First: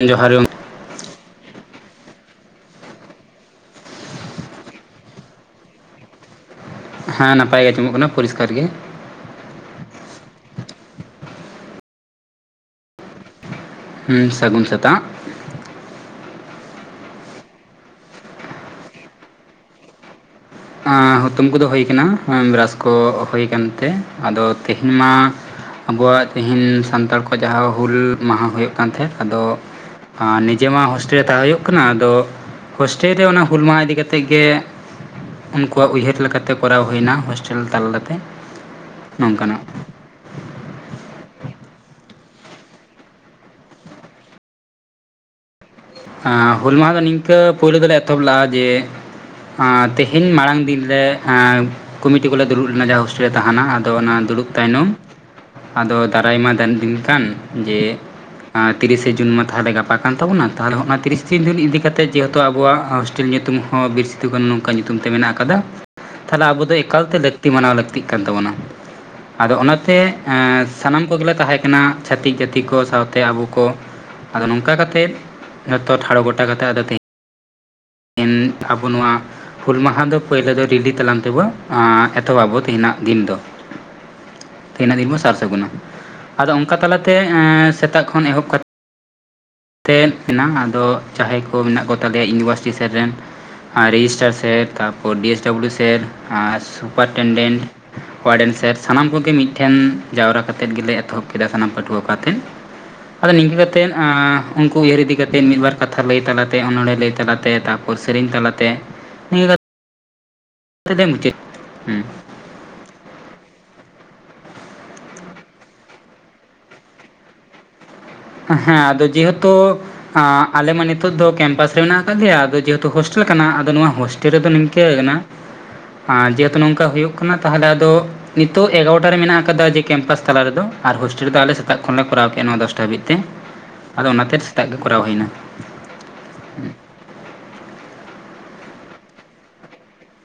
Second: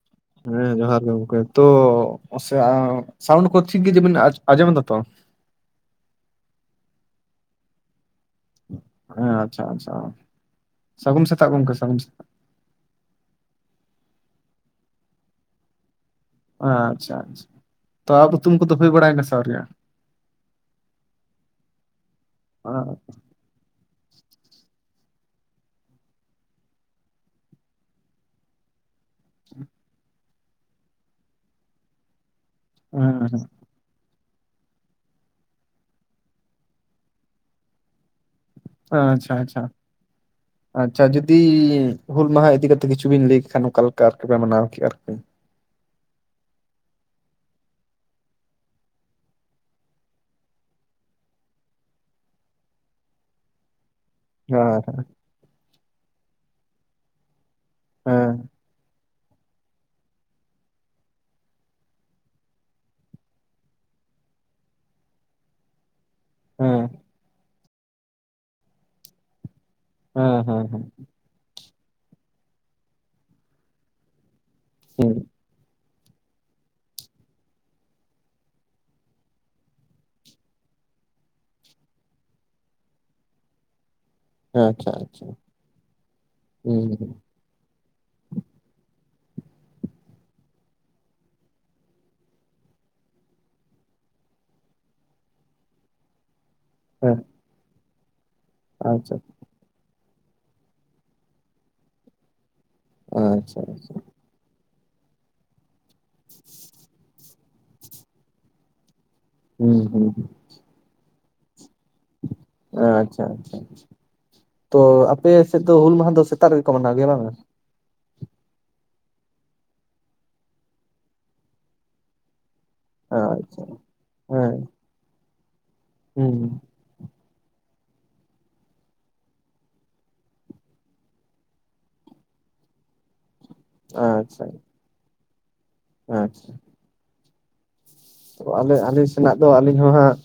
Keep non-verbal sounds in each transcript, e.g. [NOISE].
ᱡᱚᱦᱟᱨ ᱦᱮᱸ ᱡᱚᱦᱟᱨ ᱜᱮ ᱜᱚᱝᱠᱮ ᱛᱚ, ᱥᱟ ᱥᱟᱣᱩᱱᱰ ᱠᱚ ᱴᱷᱤᱠ ᱜᱮ ᱛᱚ ᱵᱤᱱ ᱟᱸᱡᱚᱢ ᱫᱟ ᱛᱚ? ᱦᱮᱸ ᱱᱟᱯᱟᱭ ᱜᱮ ᱟᱸᱚᱢᱚᱜ ᱠᱟᱱᱟ ᱯᱚᱨᱤᱥᱠᱟᱨ ᱜᱮ᱾ ᱦᱮᱸ ᱟᱪᱪᱷᱟ ᱟᱪᱪᱷᱟ, ᱥᱟᱹᱜᱩᱱ ᱥᱮᱛᱟᱜ ᱜᱚᱝᱠᱮ ᱥᱟᱹᱜᱩᱱ ᱥᱮ ᱦᱩᱸ ᱥᱟᱹᱜᱩᱱ ᱥᱮᱛᱟᱜ᱾ ᱟᱪᱪᱷᱟ ᱟᱪᱪᱷᱟ ᱛᱚ ᱟᱯ ᱦᱩᱛᱩᱢ ᱠᱚᱫᱚ ᱦᱩᱭ ᱵᱟᱲᱟᱭᱱᱟ ᱥᱮ ᱟᱣᱨᱤᱭᱟ? ᱟᱸᱻ ᱦᱩᱛᱩᱢ ᱠᱚᱫᱚ ᱦᱩᱭ ᱠᱟᱱᱟ ᱵᱨᱟᱥ ᱦᱮᱸ ᱠᱚ ᱦᱩᱭ ᱟᱠᱟᱱᱛᱮ ᱟᱫᱚ ᱛᱮᱦᱮᱧ ᱢᱟ ᱟᱵᱚᱣᱟᱜ ᱛᱤᱦᱤᱧ ᱥᱟᱱᱛᱟᱲ ᱠᱚᱣᱟᱜ ᱡᱟᱦᱟᱸ ᱦᱩᱞ ᱢᱟᱦᱟ ᱦᱩᱭᱩᱜ ᱠᱟᱱ ᱛᱟᱦᱮᱸᱫ ᱟᱫᱚ ᱟᱨ ᱱᱤᱡᱮ ᱢᱟ ᱦᱳᱥᱴᱮᱹᱞ ᱨᱮ ᱛᱟᱦᱮᱸ ᱦᱩᱭᱩᱜ ᱠᱟᱱᱟ ᱟᱫᱚ ᱦᱳᱥᱴᱮᱹᱞ ᱨᱮ ᱦᱮᱸ, ᱚᱱᱟ ᱦᱩᱞ ᱢᱟᱦᱟ ᱤᱫᱤ ᱠᱟᱛᱮᱜ ᱜᱮ ᱩᱱᱠᱩᱣᱟᱜ ᱩᱭᱦᱟᱹᱨ ᱞᱮᱠᱟᱛᱮ ᱠᱚᱨᱟᱣ ᱦᱩᱭᱱᱟ ᱦᱳᱥᱴᱮᱞ ᱛᱟᱞᱟᱛᱮ᱾ ᱟᱪᱪᱷᱟ ᱟᱪᱪᱷᱟ᱾ ᱟᱪᱪᱷᱟ ᱡᱩᱫᱤ ᱦᱩᱞ ᱢᱟᱦᱟ ᱤᱫᱤ ᱠᱟᱛᱮ ᱠᱤᱪᱷᱩ ᱵᱮᱱ ᱞᱟᱹᱭ ᱠᱮ ᱠᱷᱟᱱ ᱚᱠᱟᱮᱠᱟ ᱟᱨᱠᱤ ᱯᱮ ᱢᱟᱱᱟᱣ ᱠᱮᱜ-ᱟ ᱟᱨᱠᱤ? ᱟᱸᱻ ᱦᱩᱞ ᱢᱟᱦᱟ ᱫᱚ ᱱᱤᱝᱠᱟᱹ ᱯᱳᱭᱞᱳ ᱫᱚᱞᱮ ᱮᱛᱚᱦᱚᱵ ᱞᱮᱜ-ᱟ ᱡᱮ ᱟᱸᱻ ᱛᱮᱦᱮᱧ ᱢᱟᱲᱟᱝ ᱫᱤᱱ ᱨᱮ ᱟᱸᱻ ᱠᱚᱢᱤᱴᱤ ᱠᱚᱞᱮ ᱫᱩᱲᱩᱵ ᱞᱮᱱᱟ ᱡᱟᱦᱟᱸ ᱦᱳᱥᱴᱮᱹᱞ ᱨᱮ ᱛᱟᱦᱮᱱᱟ ᱟᱫᱚ ᱚᱱᱟ ᱫᱩᱲᱩᱵ ᱛᱟᱭᱱᱚᱢ ᱦᱮᱸ ᱟᱫᱚ ᱫᱟᱨᱟᱭ ᱢᱟ ᱫᱟᱱ ᱫᱤᱱ ᱠᱟᱱ ᱡᱮ ᱦᱮᱸ ᱛᱤᱨᱤᱥᱮ ᱡᱩᱱ ᱢᱟ ᱛᱟᱦᱚᱞᱮ ᱜᱟᱯᱟ ᱠᱟᱱ ᱛᱟᱵᱚᱱᱟ᱾ ᱛᱟᱦᱞᱮ ᱦᱚᱜ ᱚᱱᱟ ᱛᱤᱨᱤᱥ ᱛᱤᱱ ᱫᱤᱱ ᱤᱫᱤ ᱠᱟ ᱠᱟᱛᱮᱜ ᱡᱮᱦᱮᱛᱩ ᱟᱵᱚᱣᱟᱜ ᱦᱳᱥᱴᱮᱹᱞ ᱧᱩᱛᱩᱢ ᱦᱚᱸ ᱵᱤᱨ ᱥᱤᱫᱩ ᱠᱟᱹᱱᱩ ᱱᱚᱝᱠᱟ ᱧᱩᱛᱩᱢ ᱛᱮ ᱢᱮᱱᱟᱜ ᱟᱠᱟᱫᱟ᱾ ᱛᱟᱦᱚᱞᱮ ᱟᱵᱚ ᱫᱚ ᱦᱮᱸ ᱮᱠᱟᱞᱛᱮ ᱞᱟᱹᱠᱛᱤ ᱢᱟᱱᱟᱣ ᱞᱟᱹᱠᱛᱤᱜ ᱠᱟᱱ ᱛᱟᱵᱚᱱᱟ᱾ ᱟᱫᱚ ᱚᱱᱟᱛᱮ ᱦᱮᱸ ᱦᱮᱸ ᱦᱮᱸ ᱥᱟᱱᱟᱢ ᱠᱚᱜᱮᱞᱮ ᱛᱟᱦᱮᱸ ᱠᱟᱱᱟᱱᱟ ᱪᱷᱟᱹᱛᱤᱠ ᱡᱟᱹᱛᱤ ᱠᱚ ᱥᱟᱶᱛᱮ ᱟᱵᱚ ᱠᱚ ᱟᱫᱚ ᱱᱚᱝᱠᱟ ᱠᱟ ᱠᱟᱛᱮᱫ ᱦᱩᱸ, ᱡᱷᱚᱛᱚ ᱴᱷᱟᱲᱚ ᱜᱚᱴᱟ ᱠᱟᱛᱮ ᱟᱫᱚ ᱛᱮ ᱤᱱ ᱟᱵᱚ ᱱᱚᱣᱟ ᱦᱩᱞ ᱢᱟᱦᱟ ᱫᱚ ᱯᱳᱭᱞᱳ ᱫᱚ ᱨᱤᱞᱤ ᱛᱟᱞᱟᱝ ᱛᱮᱵᱚ ᱮᱛᱚᱦᱚᱵᱚ ᱛᱮᱦᱮᱧᱟᱜ ᱫᱤᱱ ᱫᱚ ᱟᱪᱪᱷᱟ ᱛᱮᱦᱤᱱᱟᱹᱜ ᱫᱤᱱ ᱵᱚᱱ ᱟᱪᱪᱷᱟ ᱥᱟᱨ ᱥᱟᱹᱜᱩᱱ ᱟ ᱟᱫᱚ ᱚᱱᱠᱟ ᱦᱩᱸ ᱦᱩᱸ, ᱛᱟᱞᱟᱛᱮ ᱥᱮᱛᱟᱜ ᱠᱷᱚᱱ ᱮᱦᱚᱵ ᱠᱟᱛᱮᱫ ᱛᱮᱫ ᱢᱮᱱᱟᱜ-ᱟ ᱟᱫᱚ ᱡᱟᱦᱟᱸᱭ ᱠᱚ ᱢᱮᱱᱟᱜ ᱠᱚᱛᱟᱞᱮᱭᱟ ᱤᱭᱩᱱᱤᱵᱷᱟᱨᱥᱤᱴᱤ ᱥᱮᱫ ᱨᱮᱱ ᱟᱨ ᱨᱮᱡᱤᱥᱴᱟᱨ ᱥᱮᱨ ᱛᱟᱨᱯᱚᱨ ᱰᱤ ᱮᱥ ᱰᱩ ᱥᱮᱨ ᱦᱮᱸ ᱥᱩᱯᱟᱨᱴᱮᱱᱰᱮᱱᱴ ᱚᱟᱨᱰᱮᱱᱥᱟᱨ ᱥᱟᱱᱟᱢ ᱟᱪᱪᱷᱟ ᱠᱚᱜᱮ ᱢᱤᱫᱮᱱ ᱴᱷᱮᱱ ᱡᱟᱣᱨᱟ ᱠᱟᱛᱮᱫ ᱜᱮᱞᱮ ᱮᱛᱚᱦᱚᱵ ᱠᱮᱫᱟ ᱥᱟᱱᱟᱢ ᱯᱟᱹᱴᱷᱩᱣᱟᱹ ᱠᱟᱛᱮᱫ ᱟᱫᱚ ᱱᱤᱝᱠᱟᱹ ᱟᱪᱪᱷᱟ ᱠᱟᱛᱮᱫ ᱩᱱᱠᱩ ᱩᱭᱦᱟᱹᱨ ᱤᱫᱤ ᱠᱟᱛᱮᱫ ᱢᱤᱫ ᱵᱟᱨ ᱠᱟᱛᱷᱟ ᱞᱟᱹᱭ ᱛᱟᱞᱟᱛᱮ ᱚᱱᱚᱲᱦᱮ ᱞᱟᱹᱭ ᱛᱟᱞᱟᱛᱮ ᱛᱟᱯᱚᱨ ᱥᱮᱨᱮᱧ ᱛᱟᱞᱟᱛᱮ ᱱ [INAUDIBLE] ᱦᱩᱸ ᱦᱩᱸ ᱢᱩᱪᱟᱫ ᱦᱩᱸ ᱟᱪᱪᱷᱟ ᱟᱪᱪᱷᱟ ᱛᱚ ᱟᱯᱮ ᱥᱮᱫ ᱫᱚ ᱦᱩᱞ ᱢᱟᱦᱟ ᱫᱚ ᱥᱮᱛᱟᱜ ᱨᱮᱜᱮᱠᱚ ᱢᱟᱱᱟᱣ ᱜᱮᱭᱟ ᱵᱟᱝ-ᱟ? ᱦᱮᱸ ᱟᱫᱚ ᱡᱮᱦᱮᱛᱩ ᱟᱞᱮ ᱢᱟ ᱱᱤᱛᱚᱜ ᱫᱚ ᱠᱮᱢᱯᱟᱥ ᱨᱮ ᱢᱮᱱᱟᱜ ᱟᱠᱟᱫᱮᱭᱟ ᱡᱮᱦᱩ ᱦᱳᱥᱴᱮᱞ ᱠᱟᱱᱟ ᱟᱪᱪᱷᱟ ᱟᱫᱚ ᱱᱚᱣᱟ ᱦᱳᱥᱴᱮᱞ ᱨᱮᱫᱚ ᱦᱮᱸ ᱱᱤᱝᱠᱟᱹ ᱠᱟᱱᱟ ᱡᱮᱦᱮᱛᱩ ᱦᱩᱸ ᱱᱚᱝᱠᱟ ᱦᱩᱭᱩᱜ ᱦᱩᱭᱩᱜ ᱠᱟᱱᱟ ᱛᱟᱦᱚᱞᱮ ᱟᱫᱚ ᱱᱤᱛᱚᱜ ᱮᱜᱟᱨᱚᱴᱟ ᱨᱮ ᱢᱮᱱᱟᱜ ᱟᱠᱟᱫᱟ ᱡᱮ ᱠᱮᱢᱯᱟᱥ ᱛᱟᱞᱟ ᱨᱮᱫᱚ ᱟᱨ ᱦᱳᱥᱴᱮᱞ ᱨᱮ ᱟᱞᱮ ᱥᱮᱛᱟᱜ ᱠᱷᱚᱱ ᱞᱮᱮ ᱠᱚᱨᱟᱣ ᱠᱮᱫᱮᱜ-ᱟ ᱱᱚᱣᱟ ᱫᱚᱥᱴᱟ ᱦᱟᱹᱵᱤᱡ ᱛᱮ ᱟᱫᱚ ᱚᱱᱟᱛᱮ ᱟᱪᱪᱷᱟ ᱥᱮᱛᱟᱜ ᱜᱮ ᱠᱚᱨᱟᱣ ᱦᱩᱭᱱᱟ᱾ ᱟᱪᱪᱷᱟ ᱛᱚ ᱟᱞᱮ ᱟᱹᱞᱤᱧ ᱥᱮᱱᱟᱜ ᱫᱚ ᱟᱹᱞᱤᱧ ᱦᱚᱸ ᱦᱟᱸᱜ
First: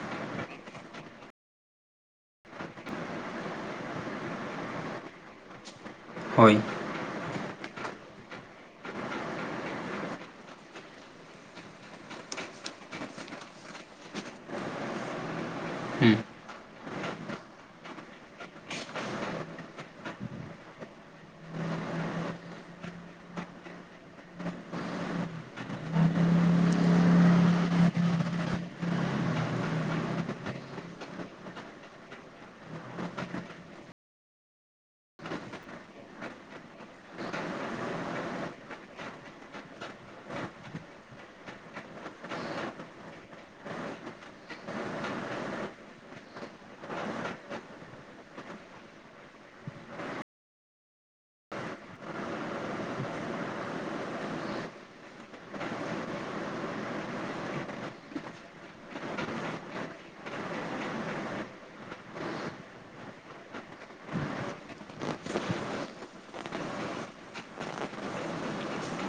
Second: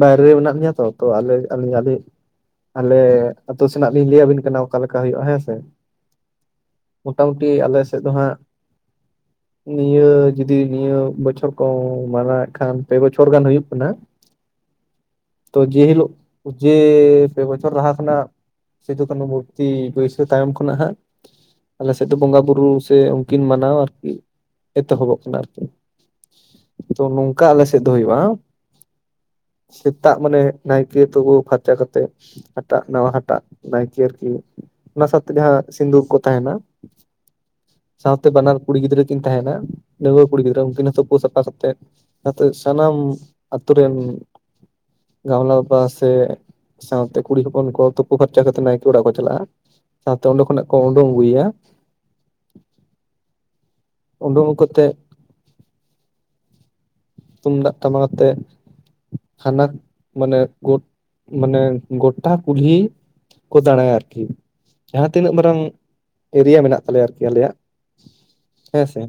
ᱵᱟᱭᱨᱮ ᱨᱮ ᱢᱮᱱᱟᱜ ᱞᱤᱧᱟᱹ ᱛᱚ ᱛᱚ ᱟᱞᱮ ᱟᱹᱞᱤᱧ ᱟᱞᱮ ᱟᱛᱳ ᱥᱮᱱᱟᱜ ᱞᱤᱧ ᱞᱟᱹᱭ ᱟᱵᱤᱱ ᱠᱟᱱᱟ ᱚᱠᱟᱞᱮᱠᱟ ᱦᱩᱭᱩᱜ-ᱟ ᱦᱮᱸ ᱥᱮ ᱦᱳᱭ ᱢᱳᱴᱟᱢᱩᱴᱤ ᱟᱞᱮ ᱥᱮᱫ ᱫᱚ ᱦᱟᱸᱜ ᱱᱤᱭᱟᱹ ᱡᱩᱫᱤ ᱱᱤᱭᱟᱹ ᱵᱚᱪᱷᱚᱨ ᱠᱚ ᱢᱟᱱᱟ ᱠᱷᱟᱱ ᱯᱮ ᱵᱚᱪᱷᱚᱨ ᱜᱟᱱ ᱦᱩᱭᱩᱜ ᱠᱟᱱᱟ ᱛᱚ ᱡᱮ ᱦᱤᱞᱳᱜ ᱦᱮᱸ ᱡᱮ ᱯᱮ ᱵᱚᱪᱷᱚᱨ ᱞᱟᱦᱟ ᱠᱷᱚᱱᱟᱜ ᱥᱤᱫᱩ ᱠᱟᱹᱱᱩ ᱢᱩᱨᱛᱤ ᱵᱟᱹᱭᱥᱟᱹᱠᱷ ᱛᱟᱭᱚᱢ ᱠᱷᱚᱱᱟᱜ ᱦᱟᱸᱜ ᱟᱞᱮ ᱥᱮᱫ ᱫᱚ ᱵᱚᱸᱜᱟ ᱵᱩᱨᱩ ᱥᱮ ᱩᱱᱠᱤᱱ ᱢᱟᱱᱟᱣ ᱟᱨᱠᱤ ᱮᱛᱚᱦᱚᱵᱚᱜ ᱠᱟᱱᱟ ᱟᱨᱠᱤ ᱛᱚ ᱱᱚᱝᱠᱟ ᱟᱞᱮ ᱥᱮᱫ ᱫᱚ ᱦᱩᱭᱩᱜ-ᱟ᱾ ᱥᱮᱛᱟᱜ ᱢᱟᱱᱮ ᱱᱟᱭᱠᱮ ᱛᱩᱯᱩ ᱯᱷᱟᱨᱪᱟ ᱠᱟᱛᱮᱜ ᱦᱟᱴᱟᱜ ᱱᱟᱣᱟ ᱦᱟᱴᱟᱜ ᱱᱟᱭᱠᱮ ᱟᱨᱠᱤ ᱚᱱᱟ ᱥᱟᱶᱛᱮ ᱡᱟᱦᱟᱸ ᱥᱤᱱᱸᱫᱩᱨ ᱠᱚ ᱛᱟᱦᱮᱱᱟ ᱥᱟᱶᱛᱮ ᱵᱟᱱᱟᱨ ᱠᱩᱲᱤ ᱜᱤᱫᱽᱨᱟᱹ ᱠᱤᱱ ᱛᱟᱦᱮᱱᱟ ᱰᱟᱝᱣᱟᱹ ᱠᱩᱲᱤ ᱜᱤᱫᱽᱨᱟᱹ ᱩᱱᱠᱤᱱ ᱦᱚᱸ ᱛᱩᱯᱩ ᱥᱟᱯᱷᱟ ᱛᱮ ᱱᱟᱛᱮ ᱥᱟᱱᱟᱢ ᱟᱛᱳ ᱨᱮᱱ ᱜᱟᱢᱞᱟ ᱵᱟᱵᱟ ᱥᱮ ᱥᱟᱶᱛᱮ ᱠᱩᱲᱤ ᱦᱚᱯᱚᱱ ᱠᱚ ᱛᱩᱯᱩ ᱯᱷᱟᱨᱪᱟ ᱠᱟᱛᱮ ᱱᱟᱭᱠᱮ ᱚᱲᱟᱜ ᱠᱚ ᱪᱟᱞᱟᱜ-ᱟ ᱥᱟᱶᱛᱮ ᱚᱸᱰᱮ ᱠᱷᱚᱱᱟᱜ ᱠᱚ ᱩᱰᱩᱝ ᱟᱹᱜᱩᱭᱟ ᱩᱰᱩᱝ ᱠᱟᱛᱮ ᱛᱩᱢᱫᱟᱜ ᱴᱟᱢᱟᱠ ᱟᱛᱮ ᱦᱟᱱᱟ ᱢᱟᱱᱮ ᱩᱫ ᱢᱟᱱᱮ ᱜᱚᱴᱟ ᱠᱩᱞᱦᱤ ᱠᱚ ᱫᱟᱬᱟᱭᱟ ᱟᱨᱠᱤ ᱡᱟᱦᱟᱸ ᱛᱤᱱᱟᱹᱜ ᱢᱟᱨᱟᱝ ᱮᱨᱤᱭᱟ ᱢᱮᱱᱟᱜ ᱛᱟᱞᱮᱭᱟ ᱟᱨᱠᱤ ᱟᱞᱮᱭᱟ ᱦᱮᱸ ᱥᱮ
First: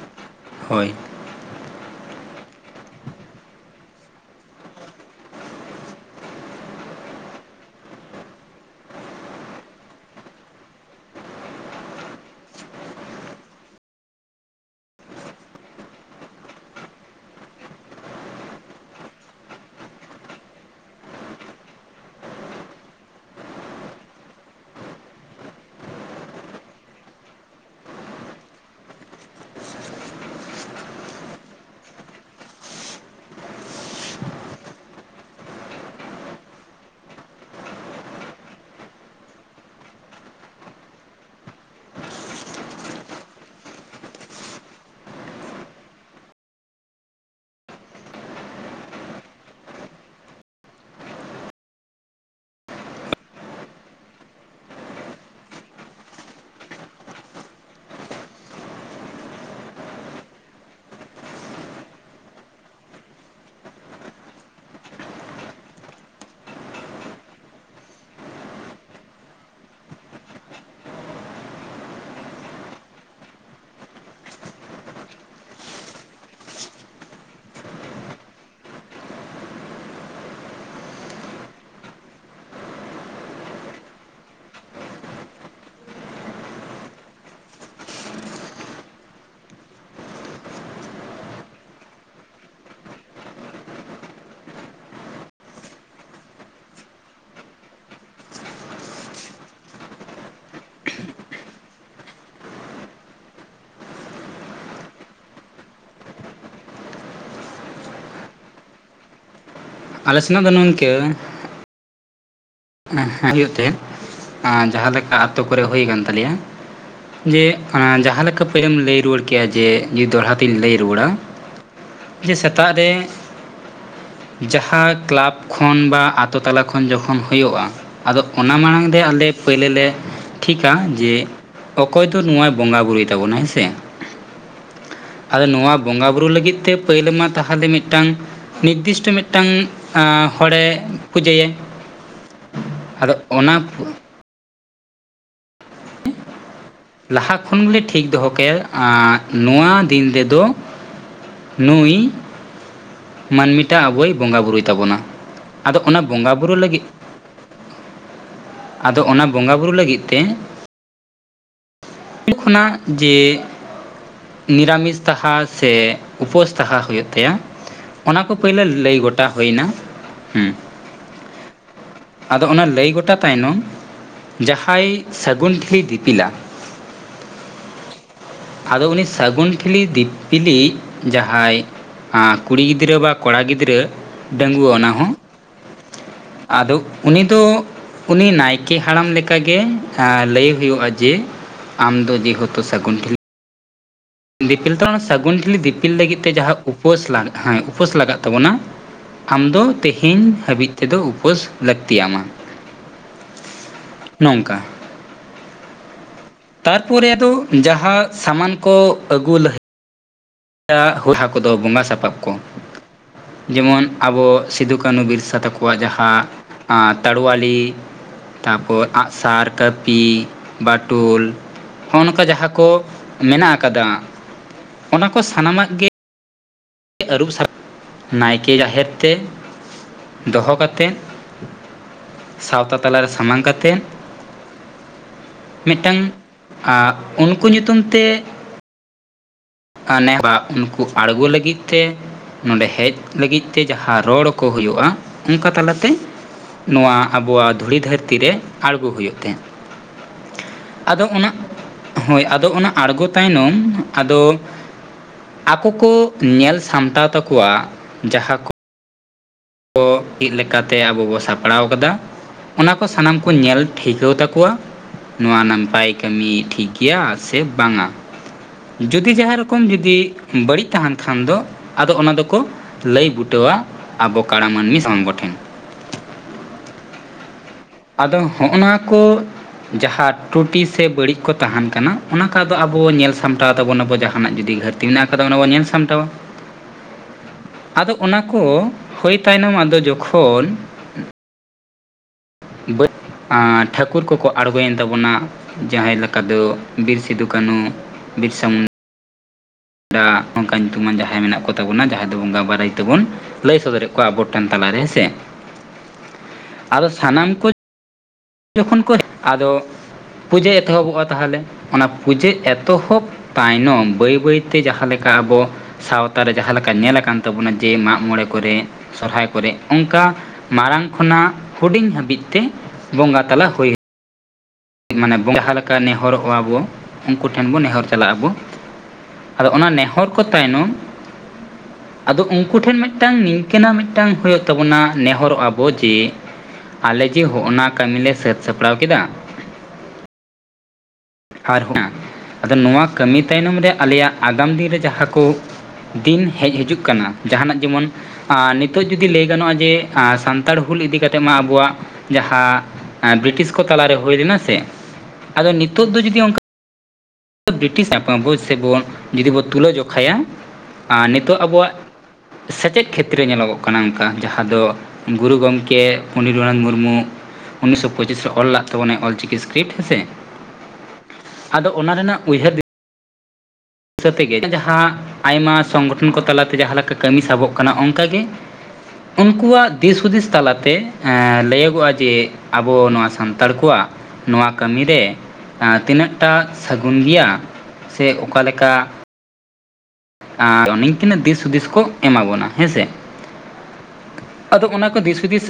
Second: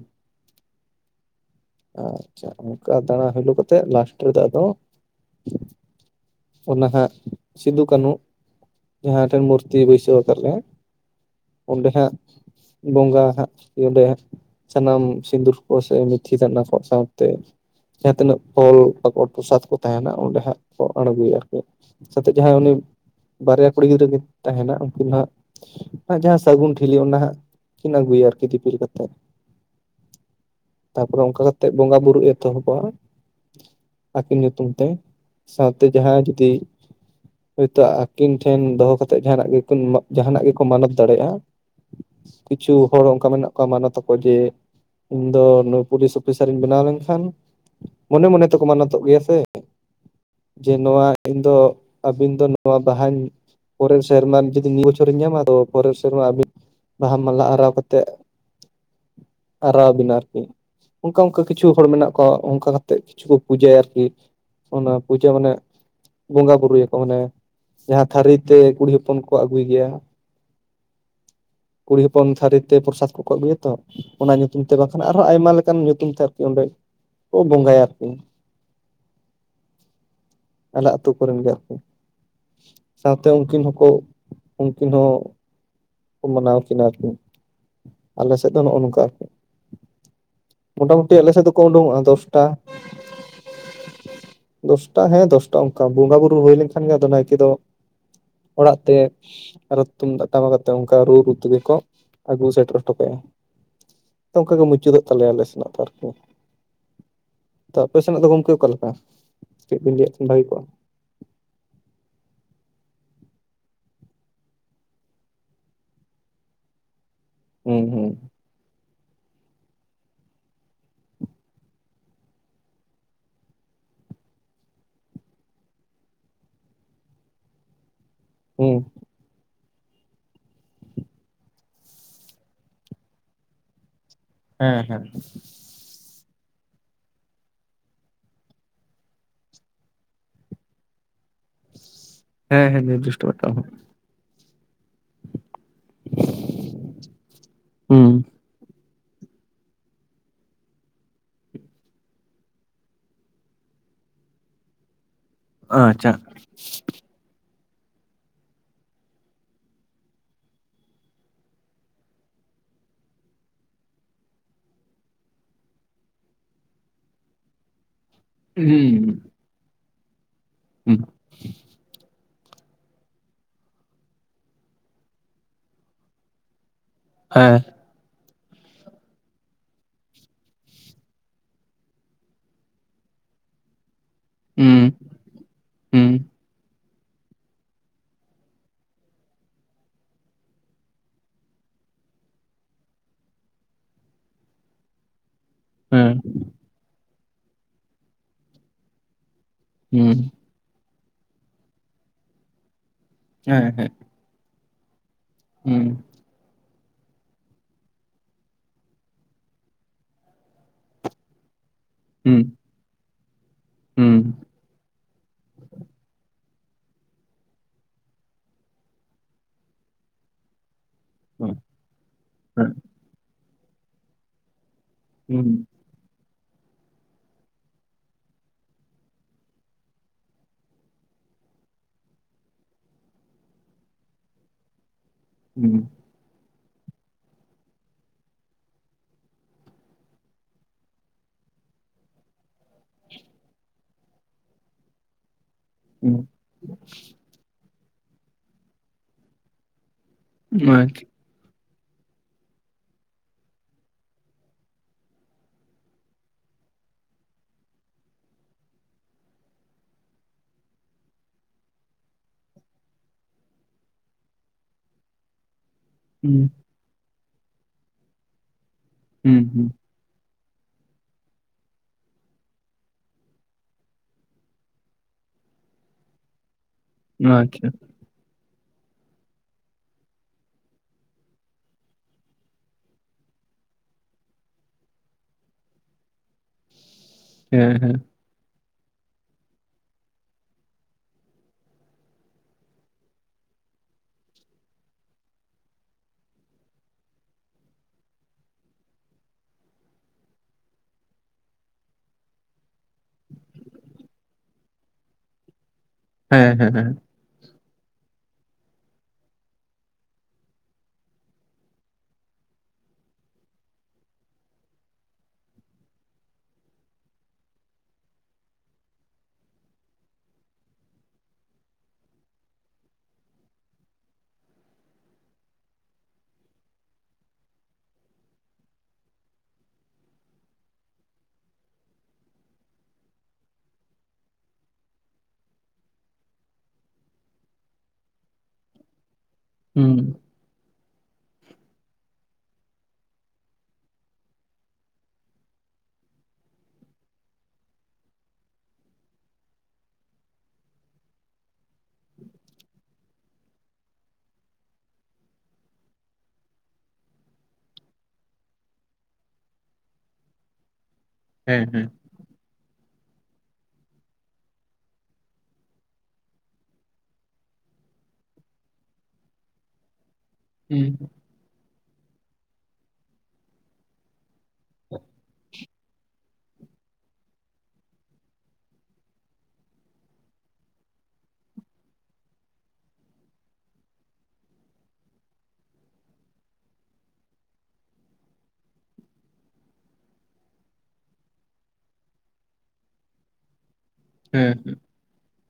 ᱦᱳᱭ ᱟᱪᱪᱷᱟ [UNINTELLIGIBLE] ᱠᱟ ᱫᱟᱬᱟ ᱦᱳᱞᱳ ᱠᱟᱛᱮᱜ ᱞᱟᱥᱴᱮ ᱨᱮᱫᱚ ᱟᱫᱚ ᱚᱱᱟᱦᱟᱜ ᱥᱤᱱᱫᱩ ᱠᱟᱹᱱᱩ ᱡᱟᱦᱟᱸ ᱴᱷᱮᱱ ᱢᱩᱨᱛᱤ ᱵᱟᱹᱭᱥᱟᱹᱣ ᱟᱠᱟᱱᱟ ᱚᱸᱰᱮ ᱦᱟᱸᱜ ᱵᱚᱸᱜᱟ ᱦᱟᱸᱜ ᱮᱰᱮ ᱭᱟ ᱥᱟᱱᱟᱢ ᱥᱤᱱᱫᱩᱨ ᱠᱚᱥᱮ ᱢᱮᱛᱷᱤ ᱫᱟᱱᱟ ᱠᱚ ᱥᱟᱸᱣᱛᱮ ᱡᱟᱦᱟᱸ ᱛᱤᱱᱟᱹᱜ ᱯᱷᱚᱞ ᱯᱟᱠᱚᱲ ᱯᱨᱚᱥᱟᱫ ᱠᱚ ᱛᱟᱦᱮᱱᱟ, ᱚᱸᱰᱮ ᱦᱟᱸᱜ ᱠᱚ ᱟᱬᱜᱚᱭᱟ ᱟᱨᱠᱤ ᱥᱟᱛᱮᱜ ᱡᱟᱦᱟᱸᱭ ᱩᱱᱤ ᱵᱟᱨᱭᱟ ᱠᱩᱲᱤ ᱜᱤᱫᱽᱨᱟᱹ ᱠᱤᱱ ᱛᱟᱦᱮᱱᱟ ᱩᱱᱠᱩᱤᱱ ᱫᱚ ᱦᱟᱸᱜ ᱡᱟᱦᱟᱸ ᱥᱟᱹᱜᱩᱱ ᱴᱷᱤᱞᱤ, ᱚᱱᱟ ᱦᱟᱸᱜ ᱠᱤᱱ ᱟᱹᱜᱩᱭᱟ ᱟᱨᱠᱤ ᱫᱤᱯᱤᱞ ᱠᱟᱛᱮᱫ᱾ ᱛᱟᱨᱯᱚᱨᱮ ᱚᱱᱠᱟ ᱠᱟᱛᱮᱫ ᱵᱚᱸᱜᱟ ᱵᱩᱨᱩ ᱮᱛᱚᱦᱚᱵᱚᱜᱼᱟ᱾ ᱟᱹᱠᱤᱱ ᱧᱩᱛᱩᱢ ᱛᱮ, ᱥᱟᱶᱛᱮ ᱡᱟᱦᱟᱸ ᱡᱩᱫᱤ ᱦᱭᱛᱳ ᱟᱹᱠᱤᱱ ᱴᱷᱮᱱ ᱫᱚᱦᱚ ᱠᱟᱛᱮᱜᱽ ᱡᱟᱦᱟᱱᱟᱜ ᱜᱮᱠᱤᱱ ᱡᱟᱦᱟᱱᱟᱜ ᱜᱮᱠᱚ ᱢᱟᱱᱚᱛ ᱫᱟᱲᱮᱭᱟᱜᱼᱟ᱾ ᱠᱤᱪᱷᱩ ᱦᱚᱲ ᱚᱱᱠᱟ ᱢᱮᱱᱟᱜ ᱠᱚᱣᱟ, ᱢᱟᱱᱚᱛᱟᱠᱚ ᱡᱮ ᱤᱧ ᱫᱚ ᱱᱩᱭ ᱯᱩᱞᱤᱥ ᱚᱯᱷᱤᱥᱟᱨᱤᱧ ᱵᱮᱱᱟᱣ ᱞᱮᱱᱠᱷᱟᱱ ᱢᱚᱱᱮ ᱢᱚᱱᱮ ᱛᱮᱠᱚ ᱢᱟᱱᱚᱛᱚᱜ ᱜᱮᱭᱟ ᱥᱮ ᱡᱮ ᱱᱚᱣᱟ ᱤᱧ ᱫᱚ ᱟᱹᱵᱤᱱ ᱫᱚ ᱱᱚᱣᱟ ᱵᱟᱦᱟᱧ ᱯᱚᱨᱮᱨ ᱥᱮᱨᱢᱟ ᱡᱩᱫᱤ ᱱᱤᱭᱟᱹ ᱵᱚᱪᱷᱚᱨᱤᱧ ᱧᱟᱢᱟ ᱫᱚ ᱯᱚᱨᱮᱨ ᱥᱮᱨᱢᱟ ᱵᱟᱦᱟ ᱢᱟᱞᱟ ᱟᱨᱟᱣ ᱠᱟᱛᱮᱜᱽ ᱟᱨᱟᱨᱟᱣ ᱟᱵᱤᱱᱟ ᱟᱨᱠᱤ, ᱚᱱᱠᱟ ᱚᱱᱠᱟ ᱠᱤᱪᱷᱩ ᱦᱚᱲ ᱢᱮᱱᱟᱜ ᱠᱚᱣᱟ ᱠᱚ ᱚᱱᱠᱟ ᱠᱟᱛᱮᱜ ᱠᱤᱪᱷᱩ ᱠᱚ ᱯᱩᱡᱟᱹᱭᱟ ᱟᱨᱠᱤ ᱚᱱᱟ ᱯᱩᱡᱟᱹ ᱢᱟᱱᱮ ᱵᱚᱸᱜᱟ ᱵᱩᱨᱩᱭᱟᱠᱚ, ᱢᱟᱱᱮ ᱡᱟᱦᱟᱸ ᱛᱷᱟᱹᱨᱤ ᱛᱮ ᱠᱩᱲᱤ ᱦᱚᱯᱚᱱ ᱠᱚ ᱟᱹᱜᱩᱭ ᱜᱮᱭᱟ ᱠᱩᱲᱤ ᱦᱚᱯᱚᱱ ᱛᱷᱟᱹᱨᱤ ᱛᱮ ᱯᱨᱚᱥᱟᱛ ᱠᱚ ᱠᱚ ᱟᱹᱜᱩᱭᱟ ᱛᱚ ᱚᱱᱟ ᱧᱩᱛᱩᱢ ᱛᱮ ᱵᱟᱝᱠᱷᱟᱱ ᱟᱨᱦᱚᱸ ᱟᱭᱢᱟ ᱞᱮᱠᱟᱱ ᱧᱩᱛᱩᱢ ᱛᱮ ᱟᱨᱠᱤ ᱚᱸᱰᱮ ᱠᱚ ᱵᱚᱸᱜᱟᱭᱟ ᱟᱨᱠᱤ ᱟᱞᱮ ᱟᱹᱛᱩ ᱠᱚᱨᱮᱱ ᱜᱮ ᱟᱨᱠᱤ ᱥᱟᱶᱛᱮ ᱩᱱᱠᱤᱱ ᱦᱚᱸᱠᱚ ᱩᱱᱠᱤᱱ ᱦᱚᱸ ᱢᱟᱱᱟᱣ ᱠᱤᱱᱟ ᱟᱨᱠᱤᱼ, ᱟᱞᱮ ᱥᱮᱫ ᱫᱚ ᱱᱚᱜᱼᱚ ᱱᱚᱝᱠᱟ ᱟᱨᱠᱤ᱾ ᱢᱚᱴᱟᱢᱩᱴᱤ ᱟᱞᱮ ᱥᱮᱫ ᱫᱚᱠᱚ ᱩᱰᱩᱝᱜᱼᱟ ᱫᱚᱥᱴᱟ ᱫᱚᱥᱴᱟ ᱦᱮᱸ ᱫᱚᱥᱴᱟ ᱚᱝᱠᱟ ᱵᱚᱸᱜᱟ ᱵᱩᱨᱩ ᱦᱩᱭ ᱞᱮᱱᱠᱷᱟᱱ ᱜᱮ ᱟᱫᱚ ᱱᱟᱭᱠᱮ ᱫᱚ ᱚᱲᱟᱜ ᱛᱮ ᱟᱨᱚ ᱛᱩᱢᱫᱟᱜ ᱴᱟᱢᱟ ᱟᱛᱮ ᱟᱫᱚ ᱚᱱᱠᱟ ᱨᱩ ᱨᱩ ᱛᱮᱜᱮ ᱠᱚ ᱟᱹᱜᱩ ᱥᱮᱴᱮᱨ ᱦᱚᱴᱚ ᱠᱟᱭᱟ᱾ ᱚᱝᱠᱟ ᱜᱮ ᱢᱩᱪᱟᱹᱫᱚᱜ ᱛᱟᱞᱮᱭᱟ ᱟᱞᱮ ᱥᱮᱱᱟᱜ ᱫᱚ ᱟᱨᱠᱤ᱾ ᱛ ᱟᱯᱮ ᱥᱮᱱᱟᱜ ᱫᱚ ᱜᱚᱢᱠᱮ ᱚᱠᱟᱞᱮᱠᱟ? ᱠᱟᱹᱡᱽ ᱵᱮᱤᱱ ᱞᱟᱹᱭ-ᱟ ᱟᱞᱮ ᱠᱷᱟᱱ ᱵᱷᱟᱹᱜᱤ ᱠᱚᱜᱼᱟ? [UNINTELLIGIBLE] ᱸ ᱦᱮᱸ ᱦᱮᱸᱤᱭᱟ ᱛᱮ ᱡᱟᱸᱦᱟ ᱞᱮᱠᱟ ᱟᱛᱩ ᱠᱚᱨᱮᱜ ᱦᱩᱭ ᱟᱠᱟᱱ ᱛᱟᱞᱮᱭᱟ ᱡᱮ ᱦᱩᱸ ᱮᱸ ᱦᱩᱸ ᱡᱟᱦᱟᱸ ᱞᱮᱠᱟ [INAUDIBLE] ᱞᱟᱹᱭ ᱨᱩᱣᱟᱹᱲ ᱠᱮᱫ ᱠᱮᱭᱟ ᱡᱮ ᱡᱚᱫᱤ ᱫᱚᱦᱲᱟ ᱛᱤᱧ ᱞᱟᱹᱭ ᱨᱩᱣᱟᱹᱲᱟ ᱥᱮᱛᱟᱜ ᱨᱮ ᱡᱟᱦᱟᱸ ᱠᱮᱞᱟᱵᱽ ᱠᱷᱚᱱ ᱵᱟ ᱟᱛᱳ ᱛᱟᱞᱟ ᱠᱷᱚᱱ ᱡᱚᱠᱷᱚᱱ ᱦᱩᱭᱩᱜᱼᱟ ᱟᱫᱚ ᱚᱱᱟ ᱦᱩᱸ ᱢᱟᱲᱟᱝ ᱨᱮ ᱟᱞᱮ ᱯᱳᱭᱞᱳ ᱞᱮ ᱴᱷᱤᱠᱟ, ᱡᱮ ᱚᱠᱚᱭ ᱫᱚ ᱱᱚᱣᱟᱭ ᱵᱚᱸᱜᱟ ᱵᱩᱨᱩᱭ ᱛᱟᱵᱚᱱᱟ ᱦᱮᱸ ᱥᱮ ᱦᱮᱸ ᱦᱮᱸ ᱟᱫᱚ ᱱᱚᱣᱟ ᱵᱚᱸᱜᱟ ᱵᱩᱨᱩ ᱞᱟᱹᱜᱤᱫ ᱛᱮ ᱯᱟᱹᱭᱞᱟᱹ ᱢᱟ ᱛᱟᱦᱚᱞᱮ ᱢᱤᱫᱴᱟᱝ ᱱᱤᱨᱫᱤᱥᱴᱚ ᱢᱤᱫᱴᱟᱝ ᱦᱚᱲᱮ ᱯᱩᱡᱟᱹᱭᱟ ᱦᱮᱸ ᱦᱮᱸ ᱱᱤᱨᱫᱤᱥᱴᱚ ᱢᱤᱫᱴᱟᱝ ᱦᱚᱸ [UNINTELLIGIBLE] ᱞᱟᱦᱟ ᱠᱷᱚᱱ ᱜᱮᱞᱮ ᱴᱷᱤᱠ ᱦᱩᱸ ᱫᱚᱦᱚ ᱠᱟᱭᱟ᱾ ᱟᱨ ᱱᱚᱣᱟ ᱫᱤᱱ ᱛᱮᱫᱚ ᱱᱩᱭ ᱢᱟᱹᱱᱢᱤᱴᱟ ᱟᱵᱚᱭ ᱵᱚᱸᱜᱟ ᱵᱩᱨᱩᱭ ᱛᱟᱵᱚᱱᱟ ᱟᱫᱚ ᱚᱱᱟ ᱟᱪᱪᱷᱟ ᱵᱚᱸᱜᱟ ᱵᱩᱨᱩ ᱞᱟᱹᱜᱤᱫ ᱟᱫᱚ ᱚᱱᱟ ᱵᱚᱸᱜᱟ ᱵᱩᱨᱩ ᱞᱟᱹᱜᱤᱫ ᱛᱮ [UNINTELLIGIBLE] ᱠᱷᱚᱱᱟᱜ ᱡᱮ ᱱᱤᱨᱟᱢᱤᱥ ᱛᱟᱦᱟ ᱥᱮ ᱩᱯᱟᱹᱥ ᱛᱟᱦᱟ ᱦᱩᱭᱩᱜ ᱛᱟᱭᱟ᱾ ᱚᱱᱟ ᱠᱚ ᱯᱳᱭᱞᱳ ᱦᱩᱸ ᱞᱟᱹᱭ ᱦᱮᱸ ᱜᱚᱴᱟ ᱦᱩᱭᱱᱟᱮ᱾ [UNINTELLIGIBLE] ᱟᱫᱚ ᱚᱱᱟ ᱞᱟᱹᱭ ᱜᱚᱴᱟ ᱛᱟᱭᱱᱚᱢ ᱡᱟᱦᱟᱸᱭ ᱥᱟᱹᱜᱩᱱ ᱴᱷᱤᱞᱤ ᱫᱤᱯᱤᱞᱟ ᱦᱮᱸ ᱟᱫᱚ ᱩᱱᱤ ᱥᱟᱹᱜᱩᱱ ᱴᱷᱤᱞᱤ ᱫᱤᱯᱤᱞᱤ ᱡᱟᱦᱟᱸᱭ ᱠᱩᱲᱤ ᱜᱤᱫᱽᱨᱟᱹ ᱵᱟ ᱠᱚᱲᱟ ᱜᱤᱫᱽᱨᱟᱹ ᱰᱟᱹᱜᱩᱭᱣ ᱦᱩᱸ ᱚᱱᱟ ᱦᱮᱸ ᱦᱚᱸ ᱦᱩᱸ ᱟᱫᱚ ᱩᱱᱤ ᱫᱚ ᱩᱱᱤ ᱱᱟᱭᱠᱮ ᱦᱟᱲᱟᱢ ᱞᱮᱠᱟᱜ ᱜᱮ ᱟᱸ ᱞᱟᱹᱭ ᱦᱩᱭᱩᱜᱼᱟ ᱡᱮ ᱟᱢ ᱫᱚ ᱡᱮᱦᱮᱛᱩ ᱥᱟᱹᱜᱩᱱ ᱴᱷᱤᱞᱹ ᱫᱤᱯᱤᱞ ᱫᱚ ᱚᱱᱟ ᱥᱟᱹᱜᱩᱱ ᱴᱷᱤᱞᱤ ᱫᱤᱯᱤᱞ ᱞᱟᱹᱜᱤᱫ ᱛᱮ ᱡᱟᱦᱟᱸ ᱩᱯᱟᱹᱥ ᱞᱟᱜ ᱦᱮᱸ ᱩᱯᱟᱹᱥ ᱞᱟᱜᱟᱜ ᱛᱟᱵᱚᱱᱟ ᱟᱢ ᱫᱚ ᱛᱮᱦᱮᱧ ᱦᱟᱹᱵᱤᱡ ᱛᱮᱫᱚ ᱩᱯᱟᱹᱥ ᱞᱟᱹᱠᱛᱤ ᱟᱢᱟ ᱦᱮᱸ ᱦᱮᱸ ᱱᱚᱝᱠᱟ ᱦᱩᱸ ᱛᱟᱨᱯᱚᱨᱮ ᱫᱚ ᱡᱟᱦᱟᱸ ᱥᱟᱢᱟᱱ ᱠᱚ ᱟᱹᱜᱩ ᱞᱟ. ᱦ ᱭᱟ.... ᱦᱚᱭᱦᱟ ᱠᱚ ᱫᱚ ᱵᱚᱸᱜᱟ ᱥᱟᱯᱟᱵ ᱠᱚ ᱦᱩᱸ ᱡᱮᱢᱚᱱ ᱦᱩᱸ ᱟᱵᱚ ᱥᱤᱫᱩ ᱠᱟᱹᱱᱩ ᱵᱤᱨᱥᱟ. ᱛᱟᱠᱚᱣᱟᱜ ᱡᱟᱦᱟᱸ ᱟᱸ ᱛᱟ. ᱲᱩᱣᱟᱞᱤ ᱛᱟᱯᱚᱨ ᱟᱸᱜ-ᱥᱟᱨ ᱠᱟᱹᱯᱤ ᱵᱟᱴᱩᱞ ᱦᱚᱸᱜ ᱱᱚᱝᱠᱟ ᱡᱟᱦᱟᱸ ᱟᱪᱪᱷᱟ ᱠᱚ ᱢᱮᱱᱟᱜ ᱟᱠᱟᱫᱟ ᱚᱱᱟ ᱠᱚ ᱦᱮᱸ ᱦᱮᱸ ᱥᱟᱱᱟᱢᱟᱜ ᱜᱮ ᱟᱹᱨᱩᱵ ᱥᱟᱜ [INAUDIBLE] ᱱᱟᱭᱠᱮ ᱡᱟᱦᱮᱨ ᱛᱮ ᱫᱚᱦᱚ ᱠᱟᱛᱮᱫ ᱥᱟᱶᱛᱟ ᱛᱟᱞᱟ ᱨᱮ ᱥᱟᱢᱟᱝ ᱠᱟᱛᱮᱱ ᱦᱮᱸ ᱦᱮᱸ ᱦᱮᱸ ᱢᱤᱫᱴᱟᱝ ᱟᱸ... ᱩᱱᱠᱩ ᱧᱩᱛᱩᱢ ᱛᱮ ᱟᱱᱮ ᱵᱟ ᱩᱱᱠᱩ ᱟᱬᱜᱩ ᱞᱟᱹᱜᱤᱫ ᱛᱮ ᱱᱚᱸᱰᱮ ᱦᱮᱡ ᱞᱟᱹᱜᱤᱫ ᱛᱮ ᱡᱟᱦᱟᱸ ᱨᱚᱲ ᱠᱚ ᱦᱩᱭᱩᱜᱼᱟ ᱚᱱᱠᱟ ᱛᱟᱞᱟ... ᱛᱮ ᱦᱩᱸ ᱦᱮᱸ ᱦᱮᱸ ᱱᱚᱶᱟ ᱟᱵᱚᱣᱟᱜ ᱫᱷᱩᱲᱤ ᱫᱷᱟᱹᱨᱛᱤ ᱨᱮ ᱟᱬᱜᱚ ᱦᱩᱭᱩᱜ ᱛᱮ ᱟᱫᱚ ᱚᱱᱟ ᱦᱳᱭ ᱟᱫᱚ ᱚᱱᱟ ᱟᱬᱜᱚ ᱛᱟᱭᱱᱚᱢ ᱟᱫᱚ ᱟᱠᱚ ᱠᱚ ᱧᱮᱞ ᱥᱟᱢᱴᱟᱣ ᱛᱟᱠᱚᱣᱟ ᱡᱟᱦᱟᱸ ᱠᱚ ᱚ ᱪᱮᱫ ᱞᱮᱠᱟᱛᱮ ᱟᱵᱚ ᱵᱚ ᱥᱟᱯᱲᱟᱣ ᱟᱠᱟᱫᱟ ᱚᱱᱟᱠᱚ ᱥᱟᱱᱟᱢ ᱠᱚ ᱧᱮᱞ ᱴᱷᱤᱠᱟᱹᱣ ᱛᱟᱠᱚᱣᱟ ᱱᱚᱶᱟ ᱱᱟᱸᱯᱟᱭ ᱠᱟᱹᱢᱤ ᱦᱩᱸ ᱴᱷᱤᱠ ᱜᱮᱭᱟ ᱥᱮ ᱵᱟᱝ-ᱟ ᱡᱩᱫᱤ ᱡᱟᱦᱟᱸ ᱦᱮᱸ ᱨᱚᱠᱚᱢ ᱡᱩᱫᱤ ᱵᱟᱹᱲᱤᱡ ᱛᱟᱦᱮᱱ ᱠᱷᱟᱱ ᱫᱚ ᱟᱫᱚ ᱚᱱᱟ ᱫᱚ ᱠᱚ ᱞᱟᱹᱭ ᱵᱩᱴᱟᱹᱣᱟ ᱟᱵᱚ ᱠᱟᱬᱟ ᱢᱟᱹᱱᱢᱤ ᱥᱟᱢᱟᱝ ᱠᱚᱴᱷᱮᱱ ᱟᱪᱪᱷᱟ ᱟᱫᱚ ᱦᱚᱸᱜᱼᱱᱚᱶᱟ ᱠᱚ ᱡᱟᱦᱟᱸ ᱴᱩᱴᱤ ᱥᱮ ᱵᱟᱹᱲᱤᱡ ᱠᱚ ᱛᱟᱦᱮᱱ ᱠᱟᱱᱟ ᱚᱱᱟᱠᱟ ᱫᱚ ᱟᱵᱚ ᱧᱮᱞ ᱥᱟᱢᱴᱟᱣ ᱛᱟᱵᱚᱱᱟ ᱵᱚ ᱡᱟᱦᱟᱱᱟᱜ ᱡᱩᱫᱤ ᱜᱷᱟ.... ᱛᱤ ᱢᱮᱱᱟᱜ ᱟᱠᱟᱫᱚ ᱚᱱᱟ ᱵᱚᱸ ᱧᱮᱞ ᱥᱟᱢᱴᱣᱟ [INAUDIBLE] ᱟᱫᱚ ᱚᱱᱟ ᱠᱚ ᱦᱩᱭ ᱛᱟᱭᱱᱚᱢ ᱟᱫᱚ ᱡᱚᱠᱷᱚᱱ ᱵᱟ.... ᱟᱸ... ᱴᱷᱟᱹᱠᱩᱨ ᱠᱚᱠᱚ ᱟᱬᱜᱚᱭᱮᱱ ᱛᱟᱵᱚᱱᱟ ᱡᱟᱦᱟᱸᱭ ᱞᱮᱠᱟ ᱫᱚ ᱵᱤᱨ ᱥᱤᱫᱩ ᱠᱟᱹᱱᱩ ᱵᱤᱨᱥᱟ. ᱢᱩᱱᱰ.... ᱰᱟ ᱚᱝᱠᱟ ᱧᱩᱛᱩᱢᱟᱱ ᱡᱟᱦᱟᱸᱭ ᱢᱮᱱᱟᱜ ᱠᱚ ᱛᱟᱵᱚᱱᱟ ᱡᱟᱦᱟᱸᱭ ᱫᱚ ᱵᱚᱸᱜᱟ ᱵᱟᱨᱟᱭ ᱛᱮᱵᱚᱱ ᱞᱟᱹᱭ ᱥᱚᱫᱚᱨ ᱮᱫ ᱠᱚᱣᱟ ᱟᱵᱚ ᱴᱷᱮᱱ ᱛᱟᱞᱟᱨᱮ ᱦᱮᱸ ᱥᱮ ᱦᱮᱸ ᱦᱮᱸ ᱦᱮᱸ ᱥᱟᱱᱟᱢ ᱠᱚᱡ ᱡᱚᱠᱷᱚᱱ ᱠᱚ [INAUDIBLE] ᱟᱫᱚ ᱯᱩᱡᱟᱹ ᱮᱛᱚᱦᱚᱵᱚᱜᱼᱟ ᱛᱟᱦᱟᱞᱮ ᱚᱱᱟ ᱯᱩᱡᱟᱹ ᱮᱛᱚᱦᱚᱵ ᱛᱟᱭᱱᱚᱢ ᱵᱟᱹᱭ ᱵᱟᱹᱭᱛᱮ ᱡᱟᱦᱟᱸ ᱞᱮᱠᱟ ᱟᱵᱚ ᱥᱟᱶᱛᱟ ᱨᱮ ᱡᱟᱦᱟᱸ ᱞᱮᱠᱟ ᱧᱮᱞ ᱟᱠᱟᱱ ᱛᱟᱵᱚᱱᱟ ᱡᱮ ᱢᱟᱜ ᱢᱚᱬᱮ ᱠᱚᱨᱮ ᱥᱚᱨᱦᱟᱭ ᱠᱚᱨᱮ ᱚᱱᱠᱟ ᱢᱟᱲᱟᱝ ᱠᱷᱚᱱᱟᱜ ᱦᱩᱰᱤᱧ ᱦᱟᱹᱵᱤᱡ ᱛᱮ ᱵᱚᱸᱜᱟ ᱛᱟᱞᱟ ᱦᱩᱭ ᱢᱟᱱᱮ ᱡᱟᱦᱟᱸ ᱞᱮᱠᱟ ᱱᱮᱦᱚᱨᱚᱜᱼᱟ ᱵᱚᱸ ᱩᱱᱠᱩ ᱴᱷᱮᱱ ᱵᱚᱱ ᱱᱮᱦᱚᱨ ᱪᱟᱞᱟᱜ ᱟᱵᱚ ᱟᱫᱚ ᱚᱱᱟ ᱱᱮᱦᱚᱨ ᱠᱚ ᱛᱟᱭᱱᱚᱢ [INAUDIBLE] ᱟᱫᱚ ᱩᱱᱠᱩ ᱴᱷᱮᱱ ᱢᱤᱫᱴᱟᱝ ᱱᱤᱝᱠᱟᱹᱱᱟᱜ ᱢᱤᱫᱴᱟᱝ ᱦᱩᱭᱩᱜ ᱛᱟᱵᱚᱱᱟ ᱱᱮᱦᱚᱨᱚᱜ ᱟᱵᱚ ᱡᱮ ᱟᱞᱮ ᱡᱮ ᱦᱚᱸᱜ ᱱᱟ ᱠᱟᱹᱢᱤᱞᱮ ᱥᱟᱹᱛ ᱥᱟᱯᱲᱟᱣ ᱠᱮᱫᱟ ᱦᱩᱸ ᱟᱨ ᱦᱮᱸ, ᱟᱫᱚ ᱱᱚᱣᱟ ᱠᱟᱹᱢᱤ ᱛᱟᱭᱱᱚᱢ ᱨᱮ ᱟᱞᱮᱭᱟᱜ ᱟᱜᱟᱢ ᱫᱤᱱ ᱨᱮ ᱡᱟᱦᱟᱸ ᱠᱚ ᱫᱤᱱ ᱦᱮᱡ ᱦᱤᱡᱩᱜ ᱠᱟᱱᱟ ᱡᱟᱸᱦᱟᱱᱟᱜ ᱡᱮᱢᱚᱱ ᱟᱸ, ᱱᱤᱛᱚᱜ ᱡᱩᱫᱤ ᱞᱟᱹᱭ ᱜᱟᱱᱚᱜ-ᱟ ᱡᱮ ᱟᱸ, ᱥᱟᱱᱛᱟᱲ ᱦᱩᱞ ᱤᱫᱤ ᱠᱟᱛᱮᱫ ᱢᱟ ᱟᱵᱚᱣᱟᱜ ᱡᱟᱦᱟᱸ ᱮᱸ, ᱵᱨᱤᱴᱤᱥ ᱠᱚ ᱛᱟᱞᱟᱨᱮ ᱦᱩᱭ ᱞᱮᱱᱟ ᱥᱮ ᱟᱫᱚ ᱱᱤᱛᱳᱜ ᱫᱚ ᱡᱩᱫᱤ ᱚᱝᱠᱟ ᱵᱨᱤᱴᱤᱥ [UNINTELLIGIBLE] ᱥᱮ ᱵᱚᱱ ᱡᱩᱫᱤ ᱵᱚᱱ ᱛᱩᱞᱟᱹ ᱡᱚᱠᱷᱟᱭᱟ ᱟᱸ, ᱱᱤᱛᱳᱜ ᱟᱵᱚᱣᱟᱜ ᱥᱮᱪᱮᱫ ᱠᱷᱮᱛᱨᱮ ᱧᱮᱞᱚᱜᱚᱜ ᱠᱟᱱᱟ ᱚᱝᱠᱟ ᱡᱟᱦᱟᱸ ᱫᱚ ᱜᱩᱨᱩ ᱜᱚᱝᱠᱮ ᱯᱚᱱᱰᱤᱛ ᱨᱚᱜᱷᱩᱱᱟᱛᱷ ᱢᱩᱨᱢᱩ ᱩᱱᱤᱥᱥᱚ ᱯᱚᱸᱪᱤᱥ ᱨᱮ ᱚᱞ ᱞᱟᱜ ᱛᱟᱵᱚᱱᱟᱭ ᱚᱞᱪᱤᱠᱤ ᱤᱥᱠᱨᱤᱯᱴ ᱦᱮᱸ ᱥᱮ᱾ ᱦᱩᱸ᱾ ᱟᱫᱚ ᱚᱱᱟ ᱨᱮᱱᱟᱜ ᱩᱭᱦᱟᱹᱨ ᱫᱤ ᱥᱟᱹ ᱛᱮᱜᱮ ᱡᱟᱦᱟᱸ ᱟᱭᱢᱟ ᱥᱚᱝᱜᱚᱴᱷᱚᱱ ᱠᱚ ᱛᱟᱞᱟᱛᱮ ᱡᱟᱦᱟᱸ ᱞᱮᱠᱟ ᱠᱟᱹᱢᱤ ᱥᱟᱵᱚᱜ ᱠᱟᱱᱟ᱾ ᱚᱝᱠᱟᱜᱮ ᱩᱱᱠᱩᱣᱟᱜ ᱫᱤᱥ ᱦᱩᱫᱤᱥ ᱛᱟᱞᱟᱛᱮ ᱮᱸ, ᱞᱟᱹᱭᱚᱜᱚᱜ-ᱟ ᱡᱮ ᱟᱵᱚ ᱱᱚᱣᱟ ᱥᱟᱱᱛᱟᱲ ᱠᱚᱣᱟᱜ ᱱᱚᱣᱟ ᱠᱟᱹᱢᱤᱨᱮ ᱛᱤᱱᱟᱹᱜᱴᱟ ᱥᱟᱹᱜᱩᱱ ᱜᱮᱭᱟ ᱥᱮ ᱚᱠᱟᱞᱮᱠᱟ? ᱟᱨ ᱱᱤᱝᱠᱤᱱᱟᱜ ᱫᱤᱥ ᱦᱩᱫᱤᱥ ᱠᱚ ᱮᱢᱟ ᱵᱚᱱᱟ ᱦᱮᱸᱥᱮ᱾ ᱟᱫᱚ ᱚᱱᱟ ᱠᱚ ᱫᱤᱥ ᱦᱩᱫᱤᱥ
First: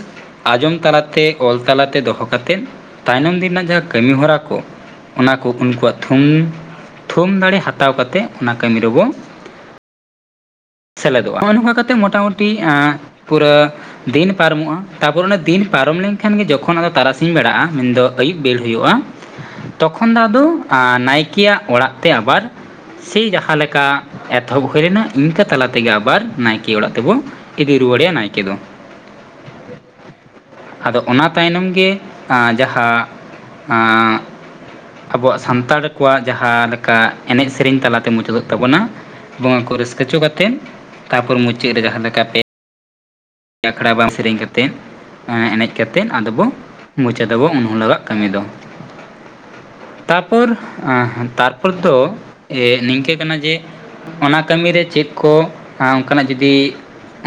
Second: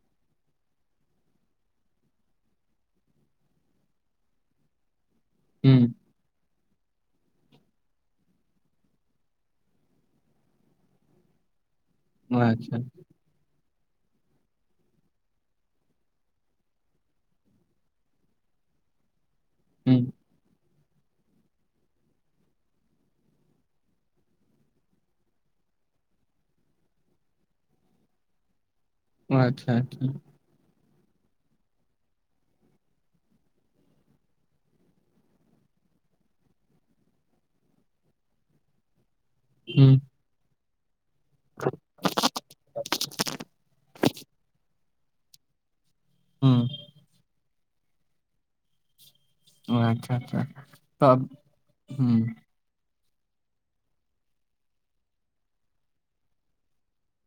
ᱟᱸᱡᱚᱢ ᱛᱟᱞᱟᱛᱮ ᱚᱞ ᱛᱟᱞᱟᱛᱮ ᱫᱚᱦᱚ ᱠᱟᱛᱮᱫ ᱛᱟᱭᱱᱚᱢ ᱫᱤᱱ ᱨᱮᱱᱟᱜ ᱡᱟᱦᱟᱸ ᱠᱟᱹᱢᱤ ᱦᱚᱨᱟ ᱠᱚ ᱚᱱᱟ ᱠᱚ ᱠᱩᱠᱩᱣᱟᱜ ᱛᱷᱩᱢ, ᱛᱷᱩᱢ ᱫᱟᱲᱮ ᱦᱟᱛᱟᱣ ᱠᱟᱛᱮᱜ ᱚᱱᱟ ᱠᱟᱹᱢᱤ ᱨᱮᱵᱚ ᱥᱮᱞᱮᱫᱚᱜ-ᱟ ᱦᱚᱸᱜ-ᱚ ᱱᱚᱝᱠᱟ ᱠᱟᱛᱮᱜ ᱢᱚᱴᱟᱢᱩᱴᱤ ᱟᱪᱪᱷᱟ ᱮᱸᱻ ᱯᱩᱨᱟᱹ ᱫᱤᱱ ᱯᱟᱨᱚᱢᱚᱜ-ᱟ, ᱛᱟᱨᱯᱚᱨ ᱚᱱᱟ ᱫᱤᱱ ᱯᱟᱨᱚᱢ ᱞᱮᱱᱠᱷᱟᱱ ᱜᱮ ᱡᱚᱠᱷᱚᱱ ᱟᱫᱚ ᱛᱟᱨᱟᱥᱤᱧ ᱵᱮᱲᱟᱜ-ᱟ ᱢᱮᱱᱫᱚ ᱟᱹᱭᱩᱵ ᱵᱮᱲ ᱦᱩᱭᱩᱜ-ᱟ ᱛᱚᱠᱷᱚᱱ ᱦᱩᱸ ᱫᱚ ᱟᱫᱚ ᱱᱟᱭᱠᱮᱭᱟᱜ ᱟᱸ, ᱚᱲᱟᱜ ᱛᱮ ᱟᱵᱟᱨ ᱥᱮᱭ ᱡᱟᱦᱟᱸ ᱞᱮᱠᱟ ᱮᱛᱚᱦᱚᱵ ᱦᱩᱭ ᱞᱮᱱᱟ ᱤᱱᱠᱟᱹ ᱛᱟᱞᱟ ᱛᱮᱜᱮ ᱟᱵᱟᱨ ᱱᱟᱭᱠᱮ ᱚᱲᱟᱜ ᱛᱮᱵᱚ ᱤᱫᱤ ᱨᱩᱣᱟᱹᱲᱮᱭᱟ ᱱᱟᱭᱠᱮ ᱫᱚ᱾ ᱟᱪᱪᱷᱟ ᱟᱪᱪᱷᱟ᱾ ᱟᱫᱚ ᱚᱱᱟ ᱛᱟᱭᱱᱚᱢ ᱜᱮ ᱟᱸᱻ ᱡᱟᱦᱟᱸ ᱟᱵᱚᱣᱟᱜ ᱥᱟᱱᱛᱟᱲ ᱠᱚᱣᱟᱜ ᱡᱟᱦᱟᱸ ᱞᱮᱠᱟ ᱮᱱᱮᱡ ᱥᱮᱨᱮᱧ ᱛᱟᱞᱟᱛᱮ ᱢᱩᱪᱟᱹᱫᱚᱜ ᱛᱟᱵᱚᱱᱟ ᱵᱚᱸᱜᱟ ᱠᱚ ᱦᱩᱸ ᱨᱟᱹᱥᱠᱟᱹ ᱪᱚ ᱠᱟᱛᱮᱫ ᱛᱟᱯᱚᱨ ᱢᱩᱪᱟᱹᱫ ᱨᱮ ᱡᱟᱦᱟᱸ ᱞᱮᱠᱟ ᱯᱮ [INAUDIBLE] ᱟᱠᱷᱲᱟ ᱵᱟᱝ ᱥᱮᱨᱮᱧ ᱠᱟᱛᱮᱫ ᱮᱱᱮᱡ ᱠᱟᱛᱮᱫ ᱟᱫᱚ ᱵᱚ ᱦᱩᱸ ᱢᱚᱪᱟᱫᱟ ᱵᱚ ᱩᱱ ᱦᱤᱞᱚᱜᱟᱜ ᱠᱟᱹᱢᱤ ᱫᱚ᱾ ᱟᱪᱪᱷᱟ ᱟᱪᱪᱷᱟ ᱛᱟᱨᱯᱚᱨ ᱟᱸ ᱛᱟᱨᱯᱚᱨ ᱫᱚ ᱦᱩᱸ ᱮᱜ, ᱱᱤᱝᱠᱟᱹ ᱠᱟᱱᱟ ᱡᱮ ᱚᱱᱟ ᱠᱟᱹᱢᱤᱨᱮ ᱪᱮᱫ ᱠᱚ ᱚᱝᱠᱟᱱᱟᱜ ᱡᱩᱫᱤ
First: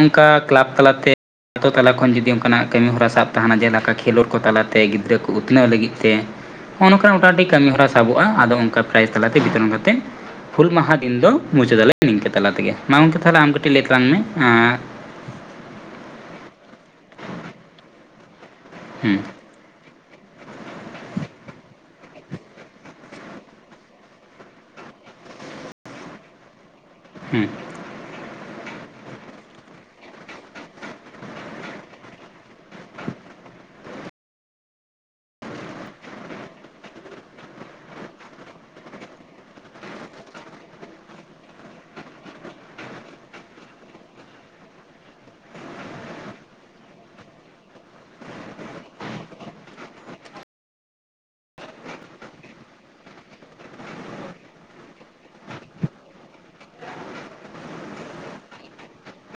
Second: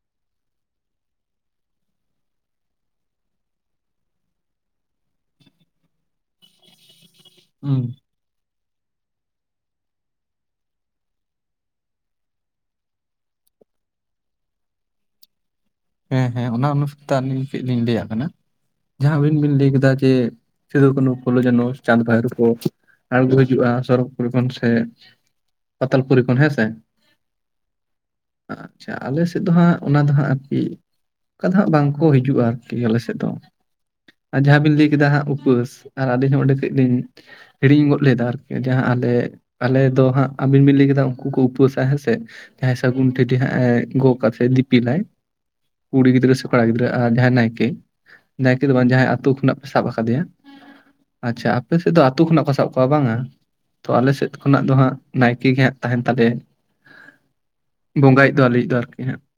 ᱚᱜᱠᱟ ᱠᱞᱟᱵᱽ ᱛᱟᱞᱟᱛᱮ ᱟᱛᱳ ᱛᱟᱞᱟ ᱠᱷᱚᱱ ᱡᱩᱫᱤ ᱚᱱᱠᱟᱱᱟᱜ ᱠᱟᱹᱢᱤᱦᱚᱨᱟ ᱥᱟᱵ ᱛᱟᱦᱮᱱᱟ ᱡᱮᱞᱮᱠᱟ ᱠᱷᱮᱞᱳᱰ ᱠᱚ ᱛᱟᱞᱟᱛᱮ ᱜᱤᱫᱽᱨᱟᱹ ᱠᱚ ᱩᱛᱱᱟᱹᱣ ᱞᱟᱹᱜᱤᱫ ᱛᱮ ᱱᱚᱜ-ᱚ ᱱᱚᱝᱠᱟ ᱢᱚᱴᱟᱢᱩᱴᱤ ᱦᱩᱸ ᱠᱟᱹᱢᱤᱦᱚᱨᱟ ᱥᱟᱵᱚᱜ-ᱟ ᱟᱫᱚ ᱚᱱᱠᱟ ᱯᱨᱟᱭᱤᱡ ᱛᱟᱞᱟᱛᱮ ᱵᱤᱛᱚᱨᱚᱱ ᱠᱟᱛᱮᱫ ᱦᱩᱞ ᱢᱟᱦᱟ ᱫᱤᱱ ᱫᱚ ᱢᱩᱪᱟᱹᱫᱟᱞᱮ ᱱᱤᱝᱠᱟᱹ ᱛᱟᱞᱟ ᱛᱮᱜᱮ᱾ ᱢᱟ ᱜᱚᱝᱠᱮ ᱛᱟᱦᱞᱮ ᱟᱢ ᱠᱟᱹᱴᱤᱡ ᱞᱟᱹᱭ ᱛᱟᱞᱟᱝ ᱢᱮ᱾ ᱮᱸ ᱦᱮᱸ ᱦᱮᱸ ᱚᱱᱟ ᱚᱱᱩᱥᱟᱨ ᱛᱮ ᱟᱹᱞᱤᱧ ᱠᱟᱹᱡ ᱞᱤᱧ ᱞᱟᱹᱭᱟᱜ ᱠᱟᱱᱟ, ᱡᱟᱦᱟᱸ ᱦᱮᱸ ᱦᱮᱸ ᱟᱹᱵᱤᱱ ᱵᱤᱱ ᱞᱟᱹᱭ ᱠᱮᱫᱟ ᱡᱮ, ᱥᱩᱫᱩ, ᱠᱥᱱᱩ, ᱯᱷᱩᱞᱳ, ᱡᱟᱱᱚ, ᱪᱟᱸᱫᱽ, ᱵᱷᱟᱭᱨᱚ ᱠᱚ ᱟᱬᱜᱚ ᱦᱤᱡᱩᱜ-ᱟ ᱥᱚᱨᱚᱜᱽ ᱯᱩᱨᱤ ᱠᱷᱚᱱ ᱥᱮ ᱯᱟᱛᱟᱞ ᱯᱩᱨᱤ ᱠᱷᱚᱱ ᱦᱮᱸ ᱥᱮ ᱦᱩᱸ ᱟᱪᱪᱷᱟ ᱟᱞᱮ ᱥᱮᱫ ᱫᱚ ᱦᱟᱸᱜ ᱚᱱᱟ ᱫᱚ ᱦᱟᱸᱜ ᱟᱨᱠᱤ ᱚᱝᱠᱟ ᱫᱚ ᱦᱟᱸᱜ ᱵᱟᱝᱠᱚ ᱦᱤᱡᱩᱜ-ᱟ ᱟᱨᱠᱤ ᱟᱞᱮ ᱥᱮᱫ ᱫᱚ᱾ ᱟᱨ ᱡᱟᱦᱟᱸ ᱵᱤᱱ ᱞᱟᱹᱭ ᱠᱮᱫᱟ ᱦᱟᱸᱜ ᱩᱯᱟᱹᱥ ᱟᱨ ᱟᱹᱞᱤᱧ ᱦᱚᱸ ᱚᱸᱰᱮ ᱠᱟᱹᱡ ᱞᱤᱧ ᱦᱤᱲᱤᱧ ᱜᱚᱫ ᱞᱮᱫᱟ ᱟᱨᱠᱤ ᱡᱟᱦᱟᱸ ᱟᱞᱮ ᱟᱞᱮ ᱫᱚ ᱦᱟᱸᱜ ᱟᱵᱤᱱ ᱵᱤᱱ ᱞᱟᱹᱭ ᱠᱮᱫᱟ ᱩᱝᱠᱩ ᱠᱚ ᱩᱯᱟᱹᱥᱟ ᱦᱮᱸ ᱥᱮ᱾ ᱡᱟᱦᱟᱸᱭ ᱥᱟᱹᱜᱩᱱ ᱴᱷᱤᱞᱤ ᱦᱟᱸᱜ-ᱮ ᱜᱚᱜᱟ ᱥᱮ ᱫᱤᱯᱤᱞᱟᱭ᱾ ᱠᱩᱲᱤ ᱜᱤᱫᱽᱨᱟᱹ ᱥᱮ ᱠᱚᱲᱟ ᱜᱤᱫᱽᱨᱟᱹ ᱟᱨ ᱡᱟᱦᱟᱸᱭ ᱱᱟᱭᱠᱮ, ᱱᱟᱭᱠᱮ ᱫᱚ ᱵᱟᱝ ᱡᱟᱦᱟᱸᱭ ᱟᱛᱳ ᱠᱷᱚᱱᱟᱜ ᱠᱚ ᱥᱟᱵ ᱟᱠᱟᱫᱮᱭᱟ᱾ ᱟᱪᱪᱷᱟ, ᱟᱯᱮ ᱥᱮᱫ ᱫᱚ ᱟᱹᱛᱩ ᱠᱷᱚᱱᱟᱜ ᱠᱚ ᱥᱟᱵ ᱠᱚᱣᱟ ᱵᱟᱝᱟ? ᱛᱚ ᱟᱞᱮ ᱥᱮᱫ ᱠᱷᱚᱱᱟᱜ ᱫᱚ ᱦᱟᱸᱜ ᱱᱟᱭᱠᱮ ᱜᱮ ᱦᱟᱸᱜ ᱛᱟᱸᱦᱮᱱ ᱛᱟᱞᱮᱭᱟᱭ᱾ ᱵᱚᱸᱜᱟᱭᱤᱡ ᱫᱚ ᱟᱹᱞᱮᱭᱤᱡ ᱫᱚ ᱟᱨᱠᱤ ᱦᱟᱸᱜ